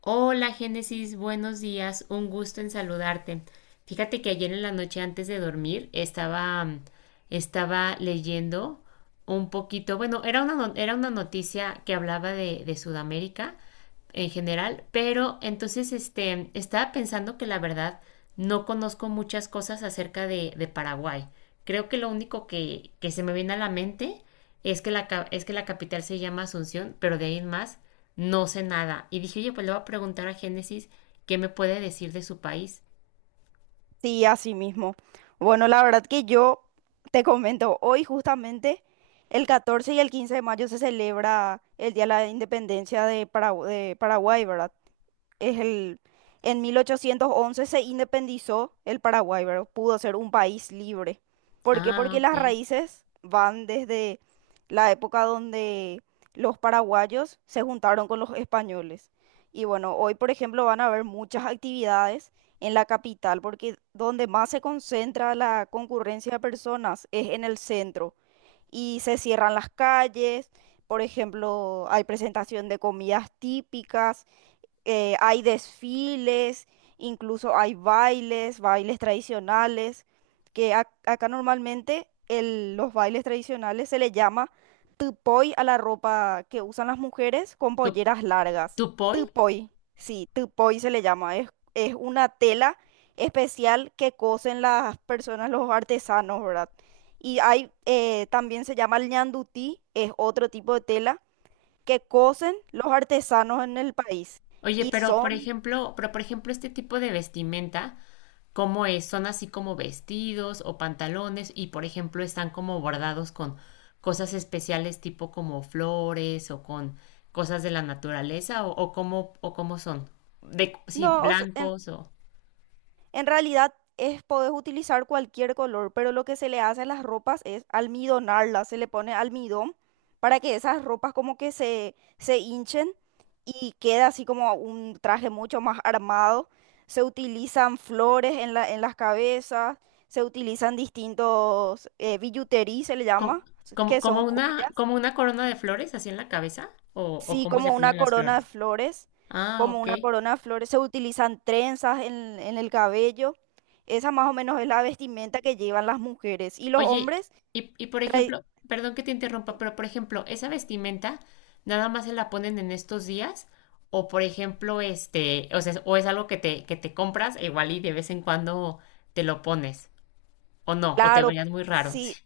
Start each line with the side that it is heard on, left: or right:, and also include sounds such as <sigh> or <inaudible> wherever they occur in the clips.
left: Hola Génesis, buenos días, un gusto en saludarte. Fíjate que ayer en la noche antes de dormir estaba, estaba leyendo un poquito, bueno, era una, no- era una noticia que hablaba de Sudamérica en general, pero entonces este, estaba pensando que la verdad no conozco muchas cosas acerca de Paraguay. Creo que lo único que se me viene a la mente es que, es que la capital se llama Asunción, pero de ahí en más no sé nada. Y dije, oye, pues le voy a preguntar a Génesis qué me puede decir de su país.
right: Sí, así mismo. Bueno, la verdad que yo te comento, hoy justamente el 14 y el 15 de mayo se celebra el Día de la Independencia de de Paraguay, ¿verdad? Es el, en 1811 se independizó el Paraguay, ¿verdad? Pudo ser un país libre. ¿Por qué?
left: Ah,
right: Porque
left: ok.
right: las raíces van desde la época donde los paraguayos se juntaron con los españoles. Y bueno, hoy, por ejemplo, van a haber muchas actividades en la capital, porque donde más se concentra la concurrencia de personas es en el centro y se cierran las calles. Por ejemplo, hay presentación de comidas típicas, hay desfiles, incluso hay bailes, bailes tradicionales, que acá normalmente los bailes tradicionales se le llama tupoy a la ropa que usan las mujeres con
left: ¿Tu,
right: polleras largas.
left: Tupoi?
right: Tupoy, sí, tupoy se le llama. Es una tela especial que cosen las personas, los artesanos, ¿verdad? Y hay, también se llama el ñandutí, es otro tipo de tela que cosen los artesanos en el país.
left: Oye,
right: Y
left: pero por
right: son,
left: ejemplo, pero por ejemplo, este tipo de vestimenta. Cómo es, son así como vestidos o pantalones y por ejemplo están como bordados con cosas especiales tipo como flores o con cosas de la naturaleza o cómo son de sí
right: no, o sea,
left: blancos o
right: en realidad es, podés utilizar cualquier color, pero lo que se le hace a las ropas es almidonarlas, se le pone almidón para que esas ropas como que se hinchen y queda así como un traje mucho más armado. Se utilizan flores en en las cabezas, se utilizan distintos billutería, se le
left: co-
right: llama,
left: como
right: que
left: como
right: son
left: una
right: joyas.
left: como una corona de flores así en la cabeza o
right: Sí,
left: cómo se
right: como una
left: ponen las
right: corona de
left: flores.
right: flores,
left: Ah,
right: como
left: ok.
right: una corona de flores. Se utilizan trenzas en el cabello. Esa más o menos es la vestimenta que llevan las mujeres. Y los
left: Oye,
right: hombres
left: y por
right: traen.
left: ejemplo, perdón que te interrumpa, pero por ejemplo, esa vestimenta nada más se la ponen en estos días o por ejemplo, este, o sea, o es algo que te compras igual y de vez en cuando te lo pones o no, o te
right: Claro,
left: verías muy raro.
right: sí,
left: Sí.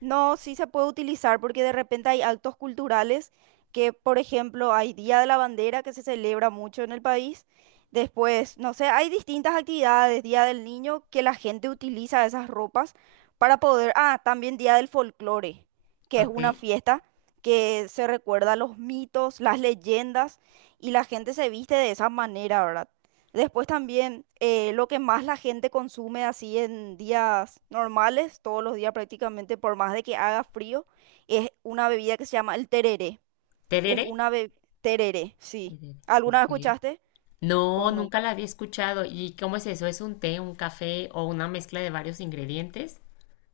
right: no, sí se puede utilizar porque de repente hay actos culturales que, por ejemplo, hay Día de la Bandera que se celebra mucho en el país. Después, no sé, hay distintas actividades, Día del Niño, que la gente utiliza esas ropas para poder... Ah, también Día del Folclore, que es
left: Ok.
right: una fiesta que se recuerda los mitos, las leyendas y la gente se viste de esa manera, ¿verdad? Después también lo que más la gente consume así en días normales, todos los días prácticamente, por más de que haga frío, es una bebida que se llama el tereré. Es
left: ¿Terere?
right: una bebida... Tereré, sí.
left: Terere,
right: ¿Alguna vez
left: ok.
right: escuchaste? ¿O
left: No,
right: nunca?
left: nunca la había escuchado. ¿Y cómo es eso? ¿Es un té, un café o una mezcla de varios ingredientes?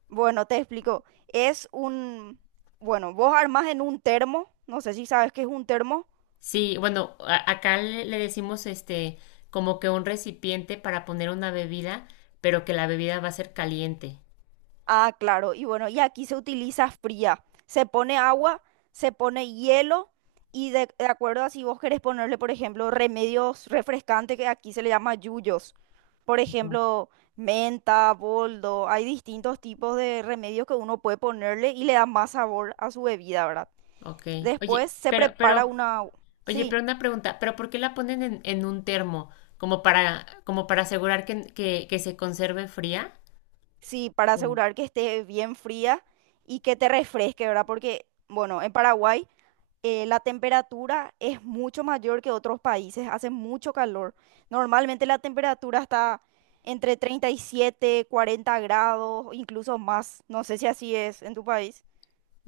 right: Bueno, te explico. Es un... Bueno, vos armás en un termo, no sé si sabes qué es un termo.
left: Sí, bueno, acá le decimos este como que un recipiente para poner una bebida, pero que la bebida va a ser caliente.
right: Ah, claro. Y bueno, y aquí se utiliza fría. Se pone agua, se pone hielo y de acuerdo a si vos querés ponerle, por ejemplo, remedios refrescantes que aquí se le llama yuyos. Por ejemplo, menta, boldo. Hay distintos tipos de remedios que uno puede ponerle y le da más sabor a su bebida, ¿verdad?
left: Ok. Oye,
right: Después se
left: pero,
right: prepara
left: pero,
right: una...
left: oye,
right: Sí,
left: pero una pregunta, ¿pero por qué la ponen en un termo? ¿Como para, como para asegurar que se conserve fría?
right: sí, para asegurar que esté bien fría y que te refresque, ¿verdad? Porque, bueno, en Paraguay... la temperatura es mucho mayor que otros países, hace mucho calor. Normalmente la temperatura está entre 37, 40 grados, incluso más. No sé si así es en tu país.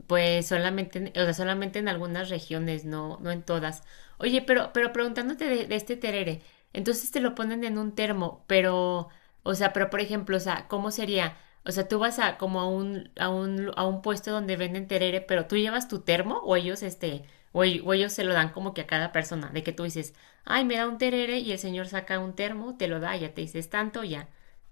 left: Pues solamente, o sea, solamente en algunas regiones, no, no en todas. Oye, pero preguntándote de este terere, entonces te lo ponen en un termo, pero, o sea, pero por ejemplo, o sea, ¿cómo sería? O sea, tú vas a como a un puesto donde venden terere, pero tú llevas tu termo o ellos, este, o, o ellos se lo dan como que a cada persona, de que tú dices, ay, me da un terere y el señor saca un termo, te lo da, ya te dices tanto, ya,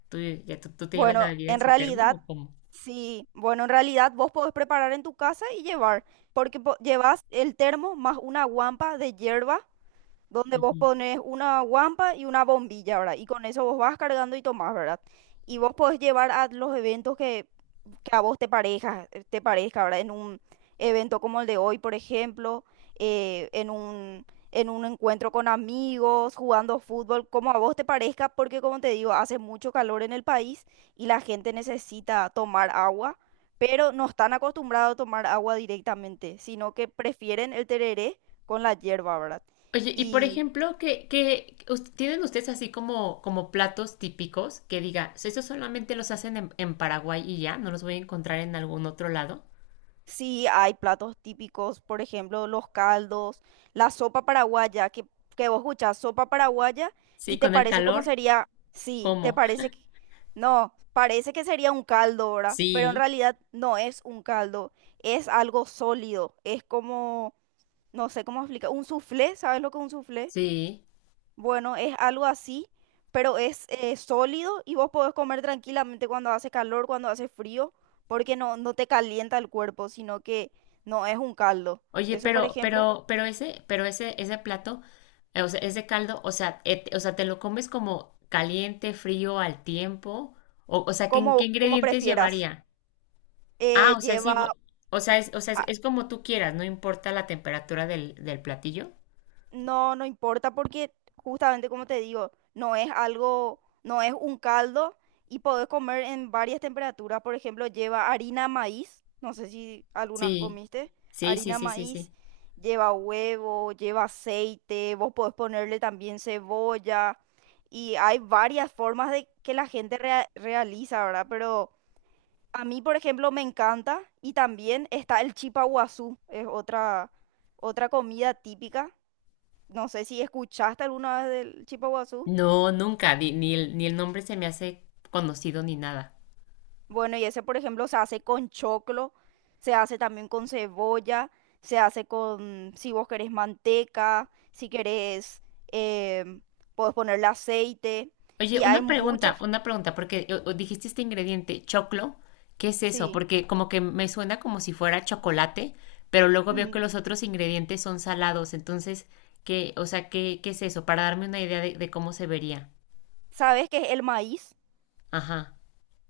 left: tú te llevas la
right: Bueno,
left: bebida en
right: en
left: su termo
right: realidad,
left: o cómo.
right: sí, bueno, en realidad vos podés preparar en tu casa y llevar, porque llevas el termo más una guampa de hierba, donde vos pones una guampa y una bombilla, ¿verdad? Y con eso vos vas cargando y tomás, ¿verdad? Y vos podés llevar a los eventos que a vos te parezca, ¿verdad? En un evento como el de hoy, por ejemplo, eh, en un, en un encuentro con amigos, jugando fútbol, como a vos te parezca, porque como te digo, hace mucho calor en el país y la gente necesita tomar agua, pero no están acostumbrados a tomar agua directamente, sino que prefieren el tereré con la hierba, ¿verdad?
left: Oye, y por ejemplo, ¿ tienen ustedes así como, como platos típicos que diga, "So, ¿esos solamente los hacen en Paraguay y ya? ¿No los voy a encontrar en algún otro lado?
right: Sí, hay platos típicos, por ejemplo, los caldos, la sopa paraguaya, que vos escuchás sopa paraguaya
left: Sí,
right: y te
left: con el
right: parece como
left: calor,
right: sería, sí, te
left: ¿cómo?
right: parece que, no, parece que sería un caldo, ¿verdad? Pero en
left: Sí,
right: realidad no es un caldo, es algo sólido, es como, no sé cómo explicar, un soufflé, ¿sabes lo que es un soufflé?
left: sí.
right: Bueno, es algo así, pero es sólido y vos podés comer tranquilamente cuando hace calor, cuando hace frío, porque no te calienta el cuerpo, sino que no es un caldo.
left: Oye,
right: Eso, por
left: pero,
right: ejemplo,
left: pero, pero ese, pero ese, ese plato, o sea, ese caldo, o sea, o sea, ¿te lo comes como caliente, frío, al tiempo? O sea, ¿ qué
right: como, como
left: ingredientes
right: prefieras.
left: llevaría? Ah, o sea, es igual,
right: Lleva,
left: o sea,
right: ah,
left: es como tú quieras, no importa la temperatura del platillo.
right: no, no importa porque justamente como te digo, no es algo, no es un caldo y podés comer en varias temperaturas. Por ejemplo, lleva harina maíz, no sé si algunas
left: Sí,
right: comiste,
left: sí, sí,
right: harina
left: sí, sí, sí.
right: maíz, lleva huevo, lleva aceite, vos podés ponerle también cebolla y hay varias formas de que la gente realiza, ¿verdad? Pero a mí, por ejemplo, me encanta y también está el chipa guazú, es otra, otra comida típica, no sé si escuchaste alguna vez del chipa.
left: No, nunca, ni el, ni el nombre se me hace conocido ni nada.
right: Bueno, y ese, por ejemplo, se hace con choclo, se hace también con cebolla, se hace con, si vos querés, manteca, si querés, em, podés ponerle aceite.
left: Oye,
right: Y hay
left: una pregunta,
right: muchas,
left: una pregunta, porque o dijiste este ingrediente, choclo, ¿qué es eso?
right: sí.
left: Porque como que me suena como si fuera chocolate, pero luego veo que
right: Mm,
left: los otros ingredientes son salados, entonces, ¿qué, o sea, qué, qué es eso? Para darme una idea de cómo se vería.
right: ¿sabes qué es el maíz?
left: Ajá.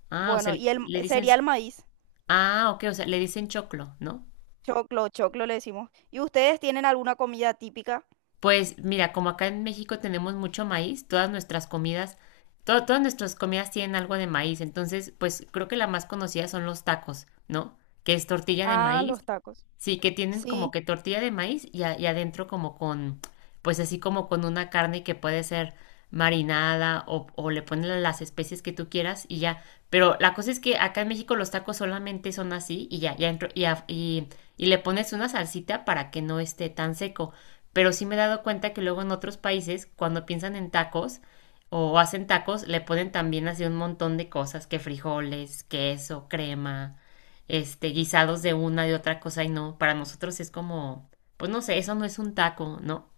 left: Ah, o sea,
right: Bueno, y el,
left: le dicen,
right: sería el maíz.
left: ah, ok, o sea, le dicen choclo, ¿no?
right: Choclo, choclo le decimos. ¿Y ustedes tienen alguna comida típica?
left: Pues mira, como acá en México tenemos mucho maíz, todas nuestras comidas, todas nuestras comidas tienen algo de maíz, entonces pues creo que la más conocida son los tacos, ¿no? Que es tortilla de
right: Ah,
left: maíz.
right: los tacos.
left: Sí, que tienen como
right: Sí.
left: que tortilla de maíz y, y adentro como con, pues así como con una carne que puede ser marinada o le ponen las especies que tú quieras y ya. Pero la cosa es que acá en México los tacos solamente son así y ya, y le pones una salsita para que no esté tan seco. Pero sí me he dado cuenta que luego en otros países, cuando piensan en tacos o hacen tacos, le ponen también así un montón de cosas, que frijoles, queso, crema este, guisados de una, de otra cosa y no, para nosotros es como, pues no sé, eso no es un taco, ¿no?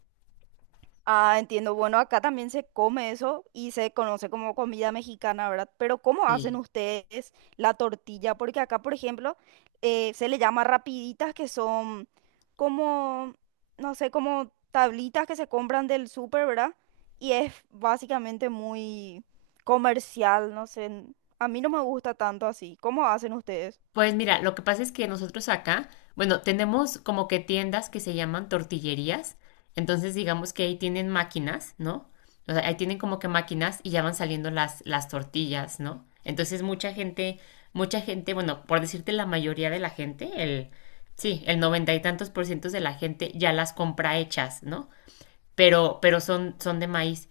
right: Ah, entiendo. Bueno, acá también se come eso y se conoce como comida mexicana, ¿verdad? Pero ¿cómo hacen
left: Sí.
right: ustedes la tortilla? Porque acá, por ejemplo, se le llama rapiditas, que son como, no sé, como tablitas que se compran del súper, ¿verdad? Y es básicamente muy comercial, no sé. A mí no me gusta tanto así. ¿Cómo hacen ustedes?
left: Pues mira, lo que pasa es que nosotros acá, bueno, tenemos como que tiendas que se llaman tortillerías, entonces digamos que ahí tienen máquinas, ¿no? O sea, ahí tienen como que máquinas y ya van saliendo las tortillas, ¿no? Entonces mucha gente, bueno, por decirte la mayoría de la gente, sí, el 90 y tantos por ciento de la gente ya las compra hechas, ¿no? Pero son de maíz.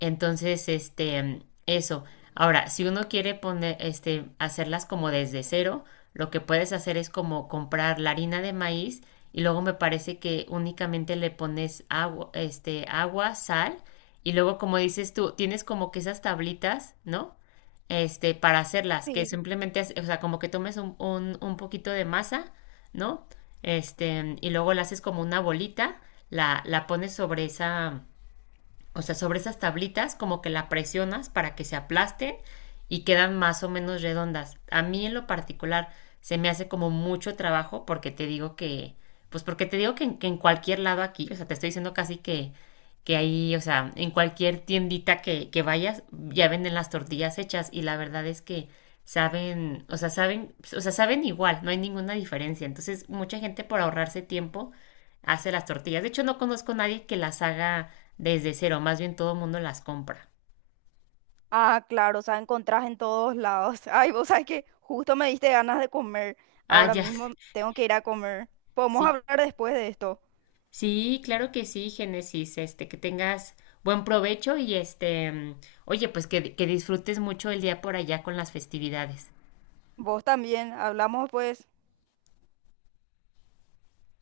left: Entonces, este, eso. Ahora, si uno quiere poner, este, hacerlas como desde cero, lo que puedes hacer es como comprar la harina de maíz y luego me parece que únicamente le pones agua, este, agua, sal y luego como dices tú, tienes como que esas tablitas, ¿no? Este, para hacerlas, que
right: Sí.
left: simplemente, o sea, como que tomes un poquito de masa, ¿no? Este, y luego la haces como una bolita, la pones sobre esa, o sea, sobre esas tablitas como que la presionas para que se aplasten y quedan más o menos redondas. A mí en lo particular se me hace como mucho trabajo porque te digo que, pues porque te digo que en cualquier lado aquí, o sea, te estoy diciendo casi que ahí, o sea, en cualquier tiendita que vayas, ya venden las tortillas hechas y la verdad es que saben, o sea, saben, o sea, saben igual, no hay ninguna diferencia. Entonces, mucha gente por ahorrarse tiempo hace las tortillas. De hecho, no conozco a nadie que las haga desde cero, más bien todo el mundo las compra.
right: Ah, claro, o sea, encontrás en todos lados. <laughs> Ay, vos sabés que justo me diste ganas de comer.
left: Ah,
right: Ahora
left: ya.
right: mismo
left: <laughs>
right: tengo que ir a comer. Podemos
left: Sí.
right: hablar después de esto.
left: Sí, claro que sí, Génesis, este, que tengas buen provecho y este, mm, oye, pues que disfrutes mucho el día por allá con las festividades.
right: Vos también, hablamos pues.